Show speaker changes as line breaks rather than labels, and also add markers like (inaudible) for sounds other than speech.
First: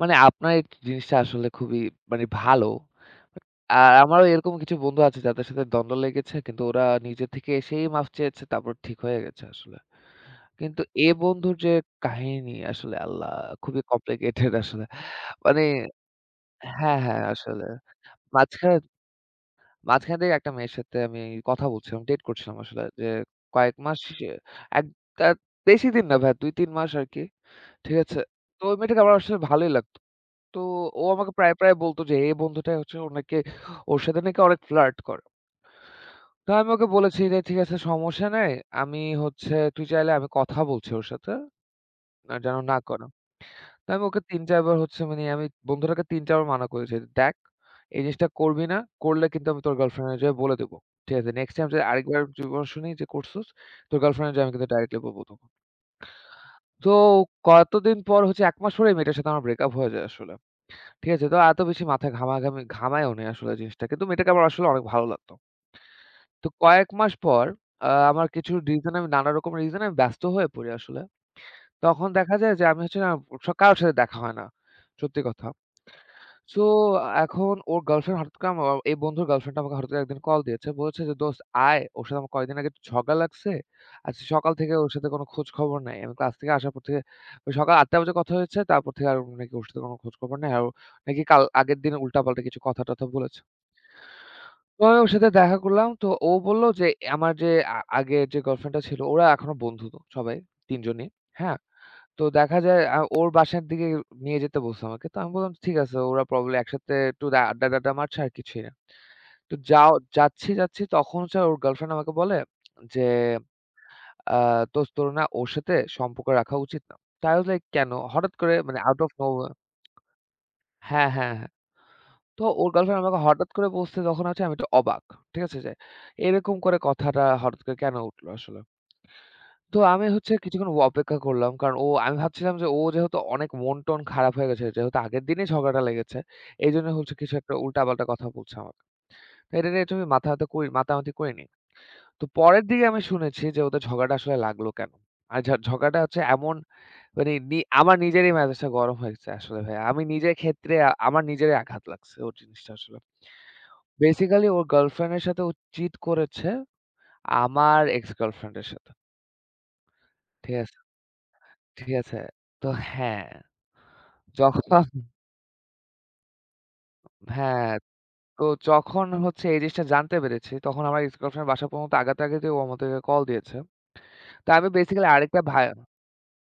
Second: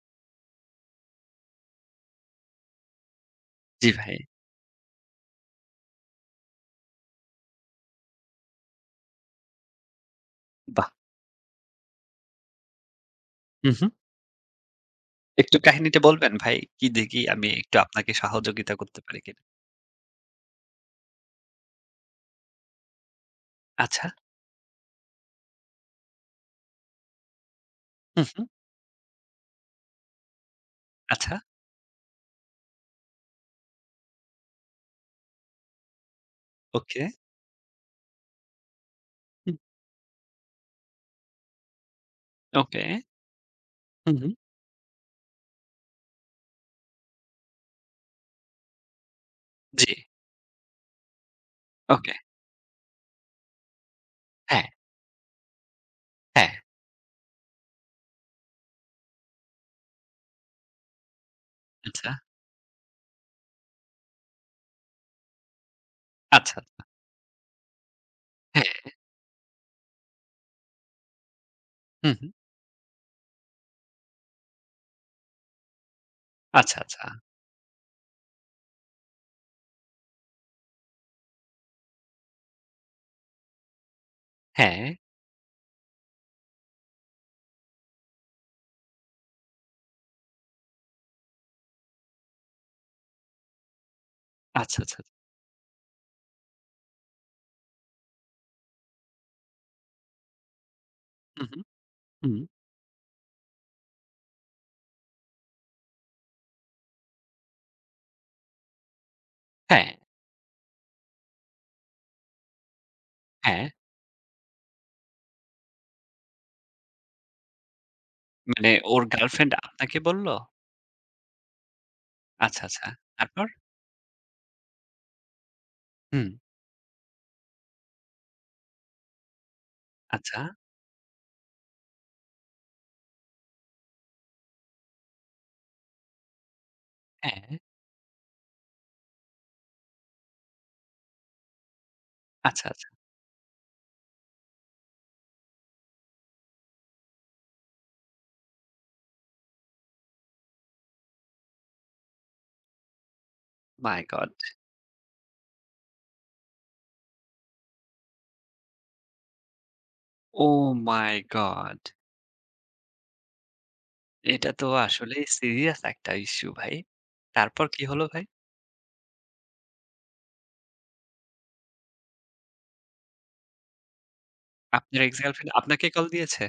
মানে আপনার এক জিনিসটা আসলে খুবই মানে ভালো। আ
জ্বি ভাই।
আমারও এরকম কিছু বন্ধু আছে যাদের সাথে দ্বন্দ্ব লেগেছে, কিন্তু ওরা নিজের থেকে এসেই মাফ চেয়েছে, তারপর ঠিক হয়ে গেছে আসলে। কিন্তু
বাহ!
এ বন্ধুর যে, কাহিনী আসলে আল্লাহ
হু,
খুবই
হু।
কমপ্লিকেটেড আসলে।
একটু
মানে
কাহিনীটা বলবেন ভাই, কি
হ্যা,
দিয়ে কি,
হ্যাঁ
আমি
আসলে।
একটু আপনাকে সহযোগিতা
মাঝখানে,
করতে পারি কিনা?
মাঝখানে থেকে একটা মেয়ের সাথে কথা বলছিলাম, ডেট করছিলাম আসলে যে, কয়েক মাস
আচ্ছা।
সে, ১ তাত বেশিদিন না ২-৩ মাস আরকি, ঠিক আছে।
হু, হু।
তো ওই মেয়েটাকে আমার আসলে ভালোই লাগতো। তো ও আমাকে
আচ্ছা।
প্রায়, প্রায় বলত যে, এ বন্ধুটাই হচ্ছে ওর নাকি, ওর সাথে নাকি অনেক ফ্লার্ট করে। তো আমি ওকে
ওকে।
বলেছি, "ঠিক আছে সমস্যা নাই, আমি হচ্ছে,
হুম।
তুই চাইলে আমি কথা বলছি ওর সাথে, আর যেন না
ওকে।
করে।" তো আমি
হুম,
ওকে
হুম।
৩-৪ বার হচ্ছে মানে, আমি বন্ধুটাকে ৩-৪ বার মানা করেছি। "দেখ, এই জিনিসটা করবি না, করলে কিন্তু আমি তোর
জ্বী।
গার্লফ্রেন্ডর যেয়ে বলে দিবো। ঠিক আছে নেক্সট টাইম যদি
ওকে।
আরেকবার যদি কোন শুনি যে করছোস, তোর গার্লফ্রেন্ডরে যায়া আমি
হ্যাঁ।
কিন্তু ডাইরেক্টলি বলবো তখন।"
হ্যাঁ।
তো কতদিন পর হচ্ছে ১ মাস পরেই ওই মেয়েটার সাথে আমার ব্রেক আপ হয়ে যায় আসলে, ঠিক আছে। তো এত বেশি মাথায়
আচ্ছা।
ঘামা-ঘামি ঘামায়ও নাই আসলে জিনিসটাকে, তো মেয়েটাকে আমার আসলে অনেক ভালো লাগতো। তো
আচ্ছা, আচ্ছা।
কয়েক মাস পর আ আমার কিছু
হ্যাঁ।
রিজনে, নানা রকম রিজনে আমি ব্যস্ত হয়ে পড়ি আসলে। তখন
হুম, হু।
দেখা যায় যে, আমি (unintelligible) স কারো সাথে দেখা হয় না, সত্যি কথা। সো
আচ্ছা, আচ্ছা।
এখন ওর গার্লফ্রেন্ড হঠাৎ করে আমার এ এই বন্ধুর গার্লফ্রেন্ড আমাকে হঠাৎ করে একদিন কল দিয়েছে। বলেছে যে দোস্ত আয়, ওর সাথে আমার কয়েকদিন আগে একটু ঝগড়া লাগছে। আজকে সকাল থেকে ওর
হ্যাঁ।
সাথে কোন খোঁজ খবর নাই। আমি ক্লাস থেকে আসার পর থেকে ওই সকাল ৮ঃ০০ টা বাজে কথা হয়েছে, তারপর থেকে আর নাকি ওর সাথে কোন খোঁজ খবর নাই। আর ও নাকি কাল আগের দিন উল্টাপাল্টা কিছু কথা-টথা বলেছে।
আচ্ছা,
তো
আচ্ছা,
আমি
আচ্ছা।
ওর সাথে দেখা করলাম, তো ও বললো যে, অ্যা আমার যে আ আগের যে গার্লফ্রেন্ডটা ছিল ওরা এখনো বন্ধুতো সবাই ৩ জনই।
উম
হ্যাঁ,
হু,
তো
হু।
দেখা যায় আ ওর বাসার দিকে নিয়ে যেতে বলছে আমাকে। তো আমি বললাম ঠিক আছে ওরা প্রবাবলি একসাথে একটু দে আড্ডা-টাড্ডা মারছে আর কিছুই না। তো
হ্যাঁ।
যাও যাচ্ছি যাচ্ছি তখন ওর গার্লফ্রেন্ড আমাকে বলে যে,
হ্যাঁ।
আ "দোস্ত তোর না ওর সাথে সম্পর্ক রাখা উচিত না।" তো i was like "কেন হঠাৎ করে
মানে
মানে out
ওর
of
গার্লফ্রেন্ড
nowhere"
আপনাকে বললো?
হ্যা, হ্যা, হ্যাঁ। তো
আচ্ছা,
ওর
আচ্ছা।
গার্লফ্রেন্ড আমাকে
তারপর?
হঠাৎ করে বলছে তখন হচ্ছে আমি একটু অবাক। ঠিক আছে? যে
হুম।
এরকম করে কথাটা হঠাৎ করে কেন উঠলো আসলে? (smacks lips) তো আমি হচ্ছে
আচ্ছা।
কিছুক্ষণ অপেক্ষা করলাম। কারণ ও আমি ভাবছিলাম যে, ও যেহেতু অনেক মন-টন খারাপ হয়ে গেছে, যেহেতু আগের দিনেই ঝগড়াটা লেগেছে। এজন্য হচ্ছে কিছু একটা
হ্যাঁ।
উল্টাপাল্টা কথা বলছে আমাকে। তা এটা নিয়ে একটু মাথা ব্যথা করি, মাতা-মাতি করিনি। (smacks lips) তো
আচ্ছা,
পরের দিকে
আচ্ছা।
আমি শুনেছি যে ওদের ঝগড়াটা আসলে লাগলো কেন? আর যাক ঝগড়াটা হচ্ছে এমন মানি নি আমার নিজেরই ম্যাজাজ গরম হয়েছে আসলে ভাইয়া। আমি নিজের ক্ষেত্রে, আমার নিজেরই আঘাত লাগছে ওর জিনিসটা আসলে।
My god!
বেসিক্যালি ওর গার্লফ্রেন্ড এর সাথে ও চিট করেছে আমার এক্স গার্লফ্রেন্ড এর সাথে।
ও
ঠিক আছে,
মাই গড!
ঠিক আছে। তো হ্যাঁ।
এটা তো
যখন
আসলেই সিরিয়াস একটা ইশ্যু ভাই। তারপর
হ্যাঁ।
কী হলো ভাই?
তো যখন হচ্ছে এই জিনিসটা জানতে পেরেছি, তখন আমরা এক্স গার্লফ্রেন্ডের বাসা পর্যন্ত আগাতে, আগাতে ও আমাদেরকে কল দিয়েছে। তো আমি
আপনার
বেসিক্যালি
এক্স
আরেকটা
গার্লফ্রেন্ড
ভায়া
আপনাকে কল দিয়েছে?